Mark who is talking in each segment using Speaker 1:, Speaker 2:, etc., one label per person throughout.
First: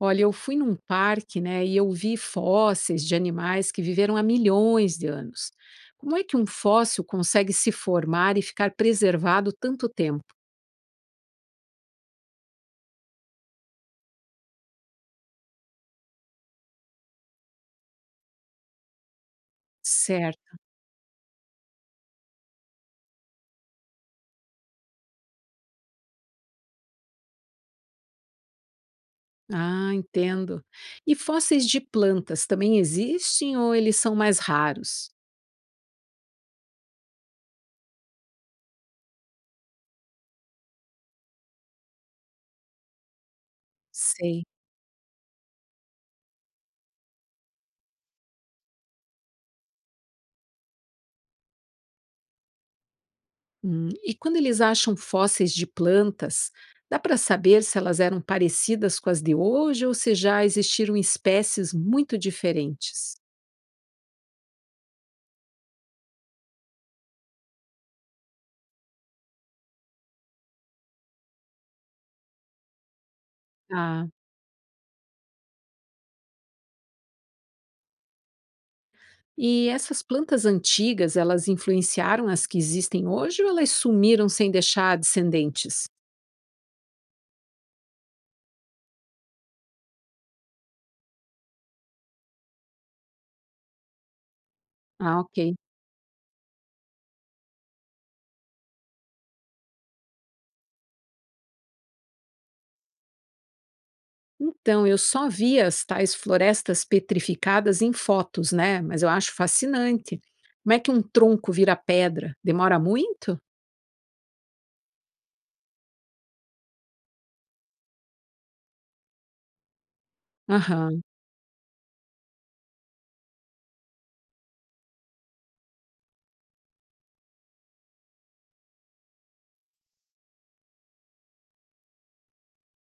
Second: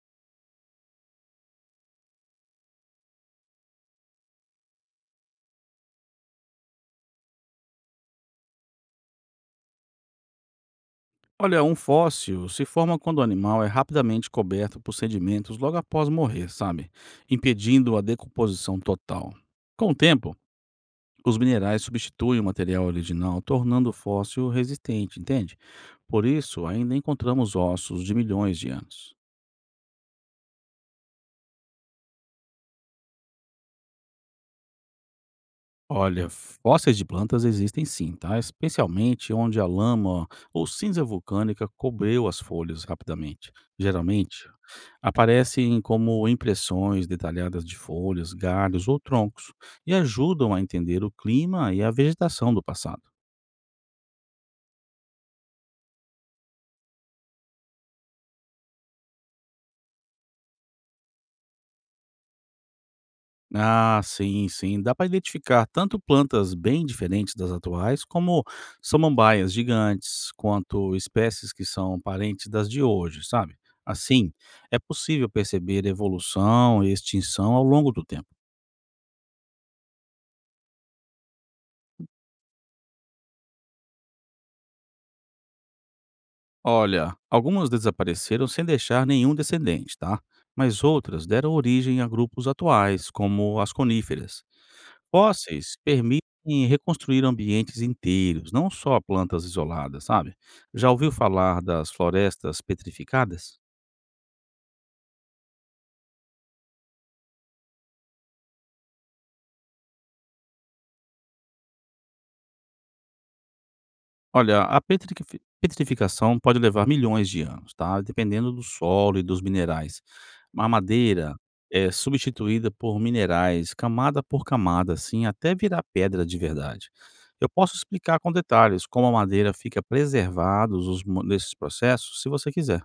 Speaker 1: Olha, eu fui num parque, né, e eu vi fósseis de animais que viveram há milhões de anos. Como é que um fóssil consegue se formar e ficar preservado tanto tempo?
Speaker 2: Olha, um fóssil se forma quando o animal é rapidamente coberto por sedimentos logo após morrer, sabe? Impedindo a decomposição total. Com o tempo,
Speaker 1: Certo.
Speaker 2: os minerais substituem o material original, tornando o fóssil resistente, entende? Por isso, ainda encontramos ossos de milhões de anos.
Speaker 1: Ah, entendo. E fósseis de plantas também existem ou eles são mais raros?
Speaker 2: Olha, fósseis de plantas existem sim, tá? Especialmente onde a lama ou cinza vulcânica cobreu as folhas rapidamente.
Speaker 1: Sei.
Speaker 2: Geralmente, aparecem como impressões detalhadas de folhas, galhos ou troncos e ajudam a entender o clima e a vegetação do passado.
Speaker 1: E quando eles acham fósseis de plantas, dá para saber se elas eram parecidas com as de hoje ou se já existiram espécies muito diferentes?
Speaker 2: Ah, sim, sim. Dá para identificar tanto plantas bem diferentes das atuais, como samambaias gigantes, quanto espécies que são parentes das de hoje, sabe?
Speaker 1: Ah.
Speaker 2: Assim, é possível perceber evolução e extinção ao longo do tempo.
Speaker 1: E essas plantas antigas, elas influenciaram as que existem hoje ou elas sumiram sem deixar descendentes?
Speaker 2: Olha, algumas desapareceram sem deixar nenhum descendente, tá? Mas outras deram origem a grupos atuais, como as coníferas.
Speaker 1: Ah, ok.
Speaker 2: Fósseis permitem reconstruir ambientes inteiros, não só plantas isoladas, sabe? Já ouviu falar das florestas petrificadas?
Speaker 1: Então, eu só vi as tais florestas petrificadas em fotos, né? Mas eu acho fascinante. Como é que um tronco vira pedra? Demora muito?
Speaker 2: Olha, a petrificação pode levar milhões de anos, tá? Dependendo do solo e dos minerais. A
Speaker 1: Aham.
Speaker 2: madeira é substituída por minerais, camada por camada, assim, até virar pedra de verdade. Eu posso explicar com detalhes como a madeira fica preservada nesses processos, se você quiser.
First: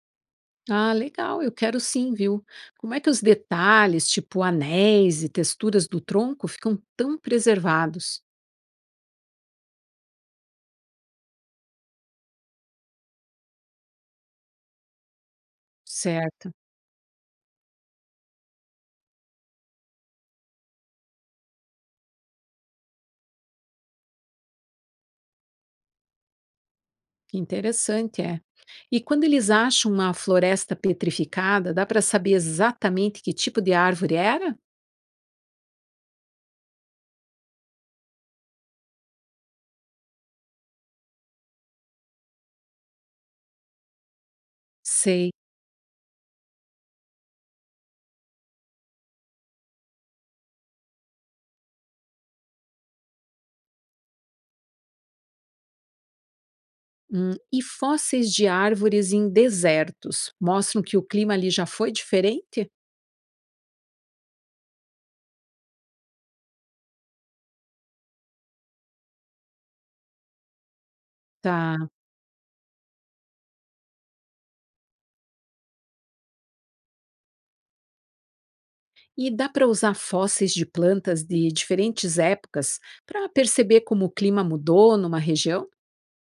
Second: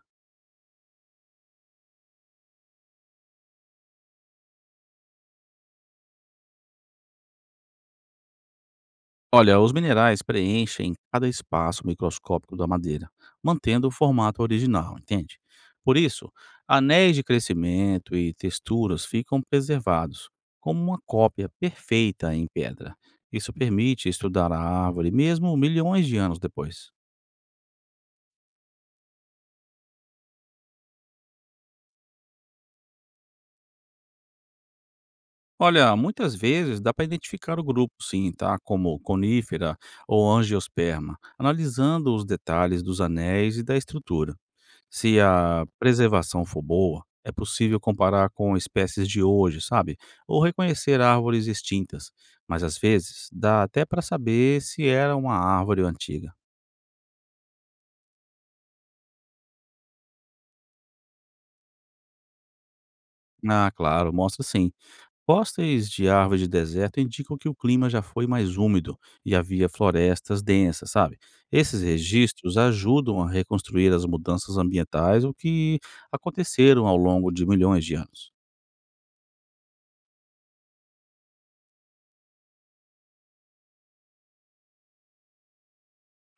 Speaker 1: Ah, legal, eu quero sim, viu? Como é que os detalhes, tipo anéis e texturas do tronco, ficam tão preservados?
Speaker 2: Olha, os minerais preenchem cada espaço microscópico da madeira, mantendo o formato original, entende? Por isso,
Speaker 1: Certo.
Speaker 2: anéis de crescimento e texturas ficam preservados, como uma cópia perfeita em pedra. Isso permite estudar a árvore mesmo milhões de anos depois.
Speaker 1: Que interessante, é. E quando eles acham uma floresta petrificada, dá para saber exatamente que tipo de árvore era?
Speaker 2: Olha, muitas vezes dá para identificar o grupo, sim, tá? Como conífera ou angiosperma, analisando os detalhes dos anéis e da estrutura. Se
Speaker 1: Sei.
Speaker 2: a preservação for boa, é possível comparar com espécies de hoje, sabe? Ou reconhecer árvores extintas. Mas às vezes, dá até para saber se era uma árvore antiga.
Speaker 1: E fósseis de árvores em desertos mostram que o clima ali já foi diferente?
Speaker 2: Ah, claro, mostra sim. Fósseis de árvores de deserto indicam que o clima já foi mais úmido e havia florestas densas, sabe?
Speaker 1: Tá.
Speaker 2: Esses registros ajudam a reconstruir as mudanças ambientais, o que aconteceram ao longo de milhões de anos.
Speaker 1: E dá para usar fósseis de plantas de diferentes épocas para perceber como o clima mudou numa região?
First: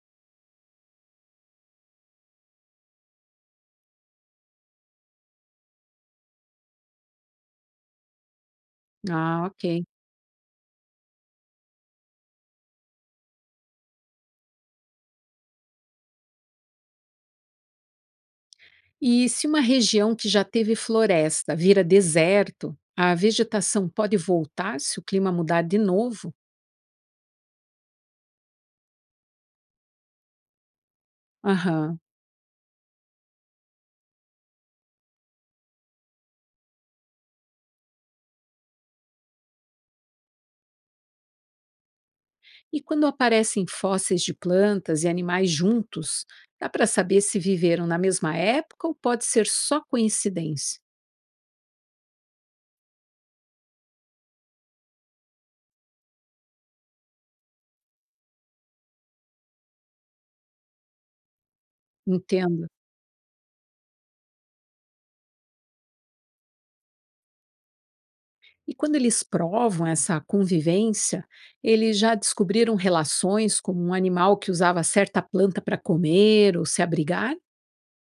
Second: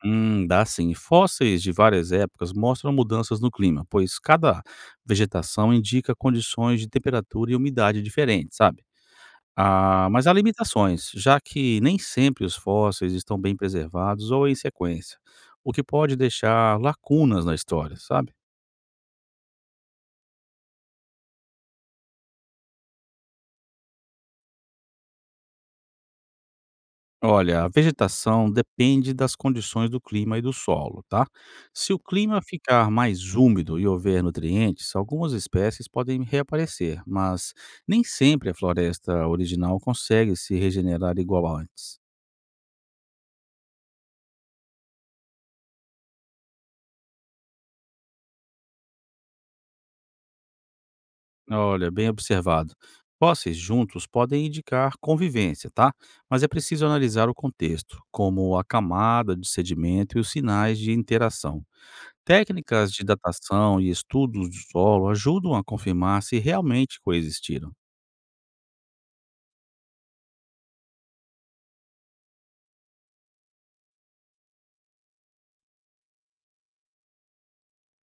Speaker 2: Dá sim. Fósseis de várias épocas mostram mudanças no clima, pois cada vegetação indica condições de temperatura e umidade diferentes, sabe?
Speaker 1: Ah, ok.
Speaker 2: Ah, mas há limitações, já que nem sempre os fósseis estão bem preservados ou em sequência, o que pode deixar lacunas na história, sabe?
Speaker 1: E se uma região que já teve floresta vira deserto, a vegetação pode voltar se o clima mudar de novo?
Speaker 2: Olha, a vegetação depende das condições do clima e do solo, tá? Se
Speaker 1: Aham.
Speaker 2: o clima ficar mais úmido e houver nutrientes, algumas espécies podem reaparecer, mas nem sempre a floresta original consegue se regenerar igual a antes.
Speaker 1: E quando aparecem fósseis de plantas e animais juntos, dá para saber se viveram na mesma época ou pode ser só coincidência?
Speaker 2: Olha, bem observado. Fósseis juntos podem indicar convivência, tá? Mas é preciso analisar o contexto, como a camada de sedimento e os sinais de interação.
Speaker 1: Entendo.
Speaker 2: Técnicas de datação e estudos do solo ajudam a confirmar se realmente coexistiram.
Speaker 1: E quando eles provam essa convivência, eles já descobriram relações como um animal que usava certa planta para comer ou se abrigar?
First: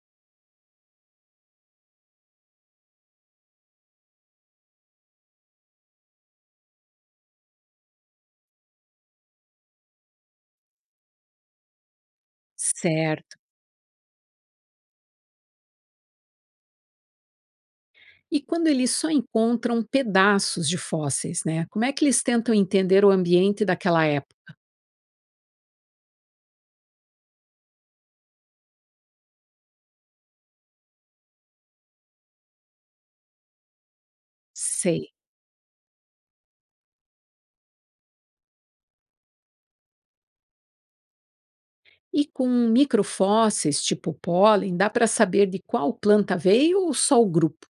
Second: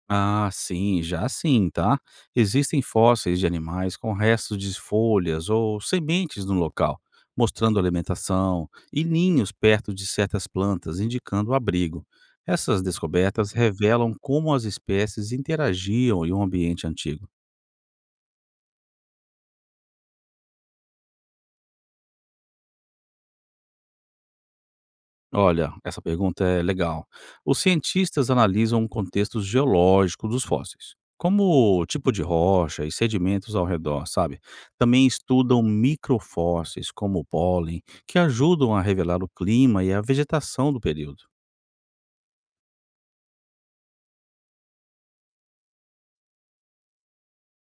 Speaker 2: Ah, sim, já sim, tá? Existem fósseis de animais com restos de folhas ou sementes no local, mostrando alimentação, e ninhos perto de certas plantas, indicando abrigo. Essas
Speaker 1: Certo.
Speaker 2: descobertas revelam como as espécies interagiam em um ambiente antigo.
Speaker 1: E quando eles só encontram pedaços de fósseis, né? Como é que eles tentam entender o ambiente daquela época?
Speaker 2: Olha, essa pergunta é legal. Os cientistas analisam o contexto geológico dos fósseis, como o tipo de rocha e sedimentos ao redor, sabe? Também
Speaker 1: Sei.
Speaker 2: estudam microfósseis, como o pólen, que ajudam a revelar o clima e a vegetação do período.
Speaker 1: E com microfósseis, tipo pólen, dá para saber de qual planta veio ou só o grupo?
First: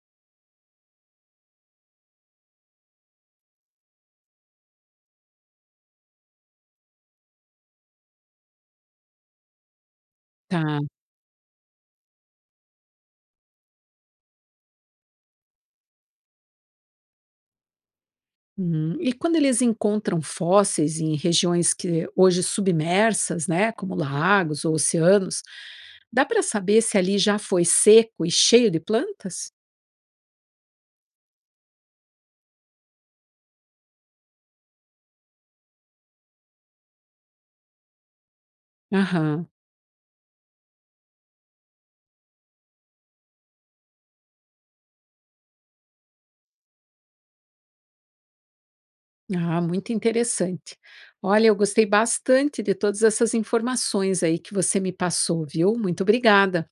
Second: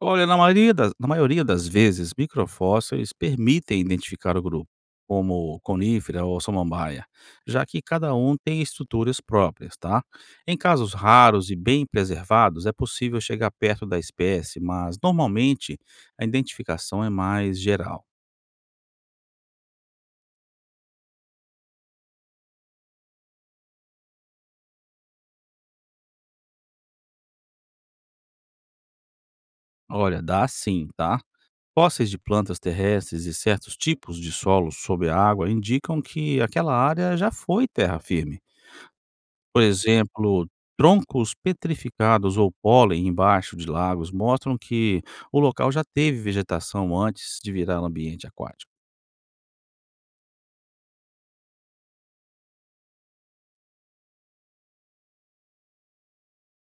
Speaker 2: Olha, na maioria das vezes, microfósseis permitem identificar o grupo, como conífera ou samambaia, já que cada um tem estruturas próprias, tá? Em
Speaker 1: Tá.
Speaker 2: casos raros e bem preservados, é possível chegar perto da espécie, mas normalmente a identificação é mais geral.
Speaker 1: E quando eles encontram fósseis em regiões que hoje submersas, né, como lagos ou oceanos, dá para saber se ali já foi seco e cheio de plantas?
Speaker 2: Olha, dá sim, tá? Fósseis de plantas terrestres e certos tipos de solos sob a água indicam que aquela área já foi terra firme.
Speaker 1: Aham.
Speaker 2: Por exemplo, troncos petrificados ou pólen embaixo de lagos mostram que o local já teve vegetação antes de virar um ambiente aquático.
Speaker 1: Ah, muito interessante. Olha, eu gostei bastante de todas essas informações aí que você me passou, viu? Muito obrigada.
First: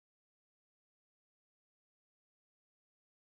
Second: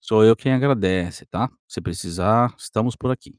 Speaker 2: Sou eu quem agradece, tá? Se precisar, estamos por aqui.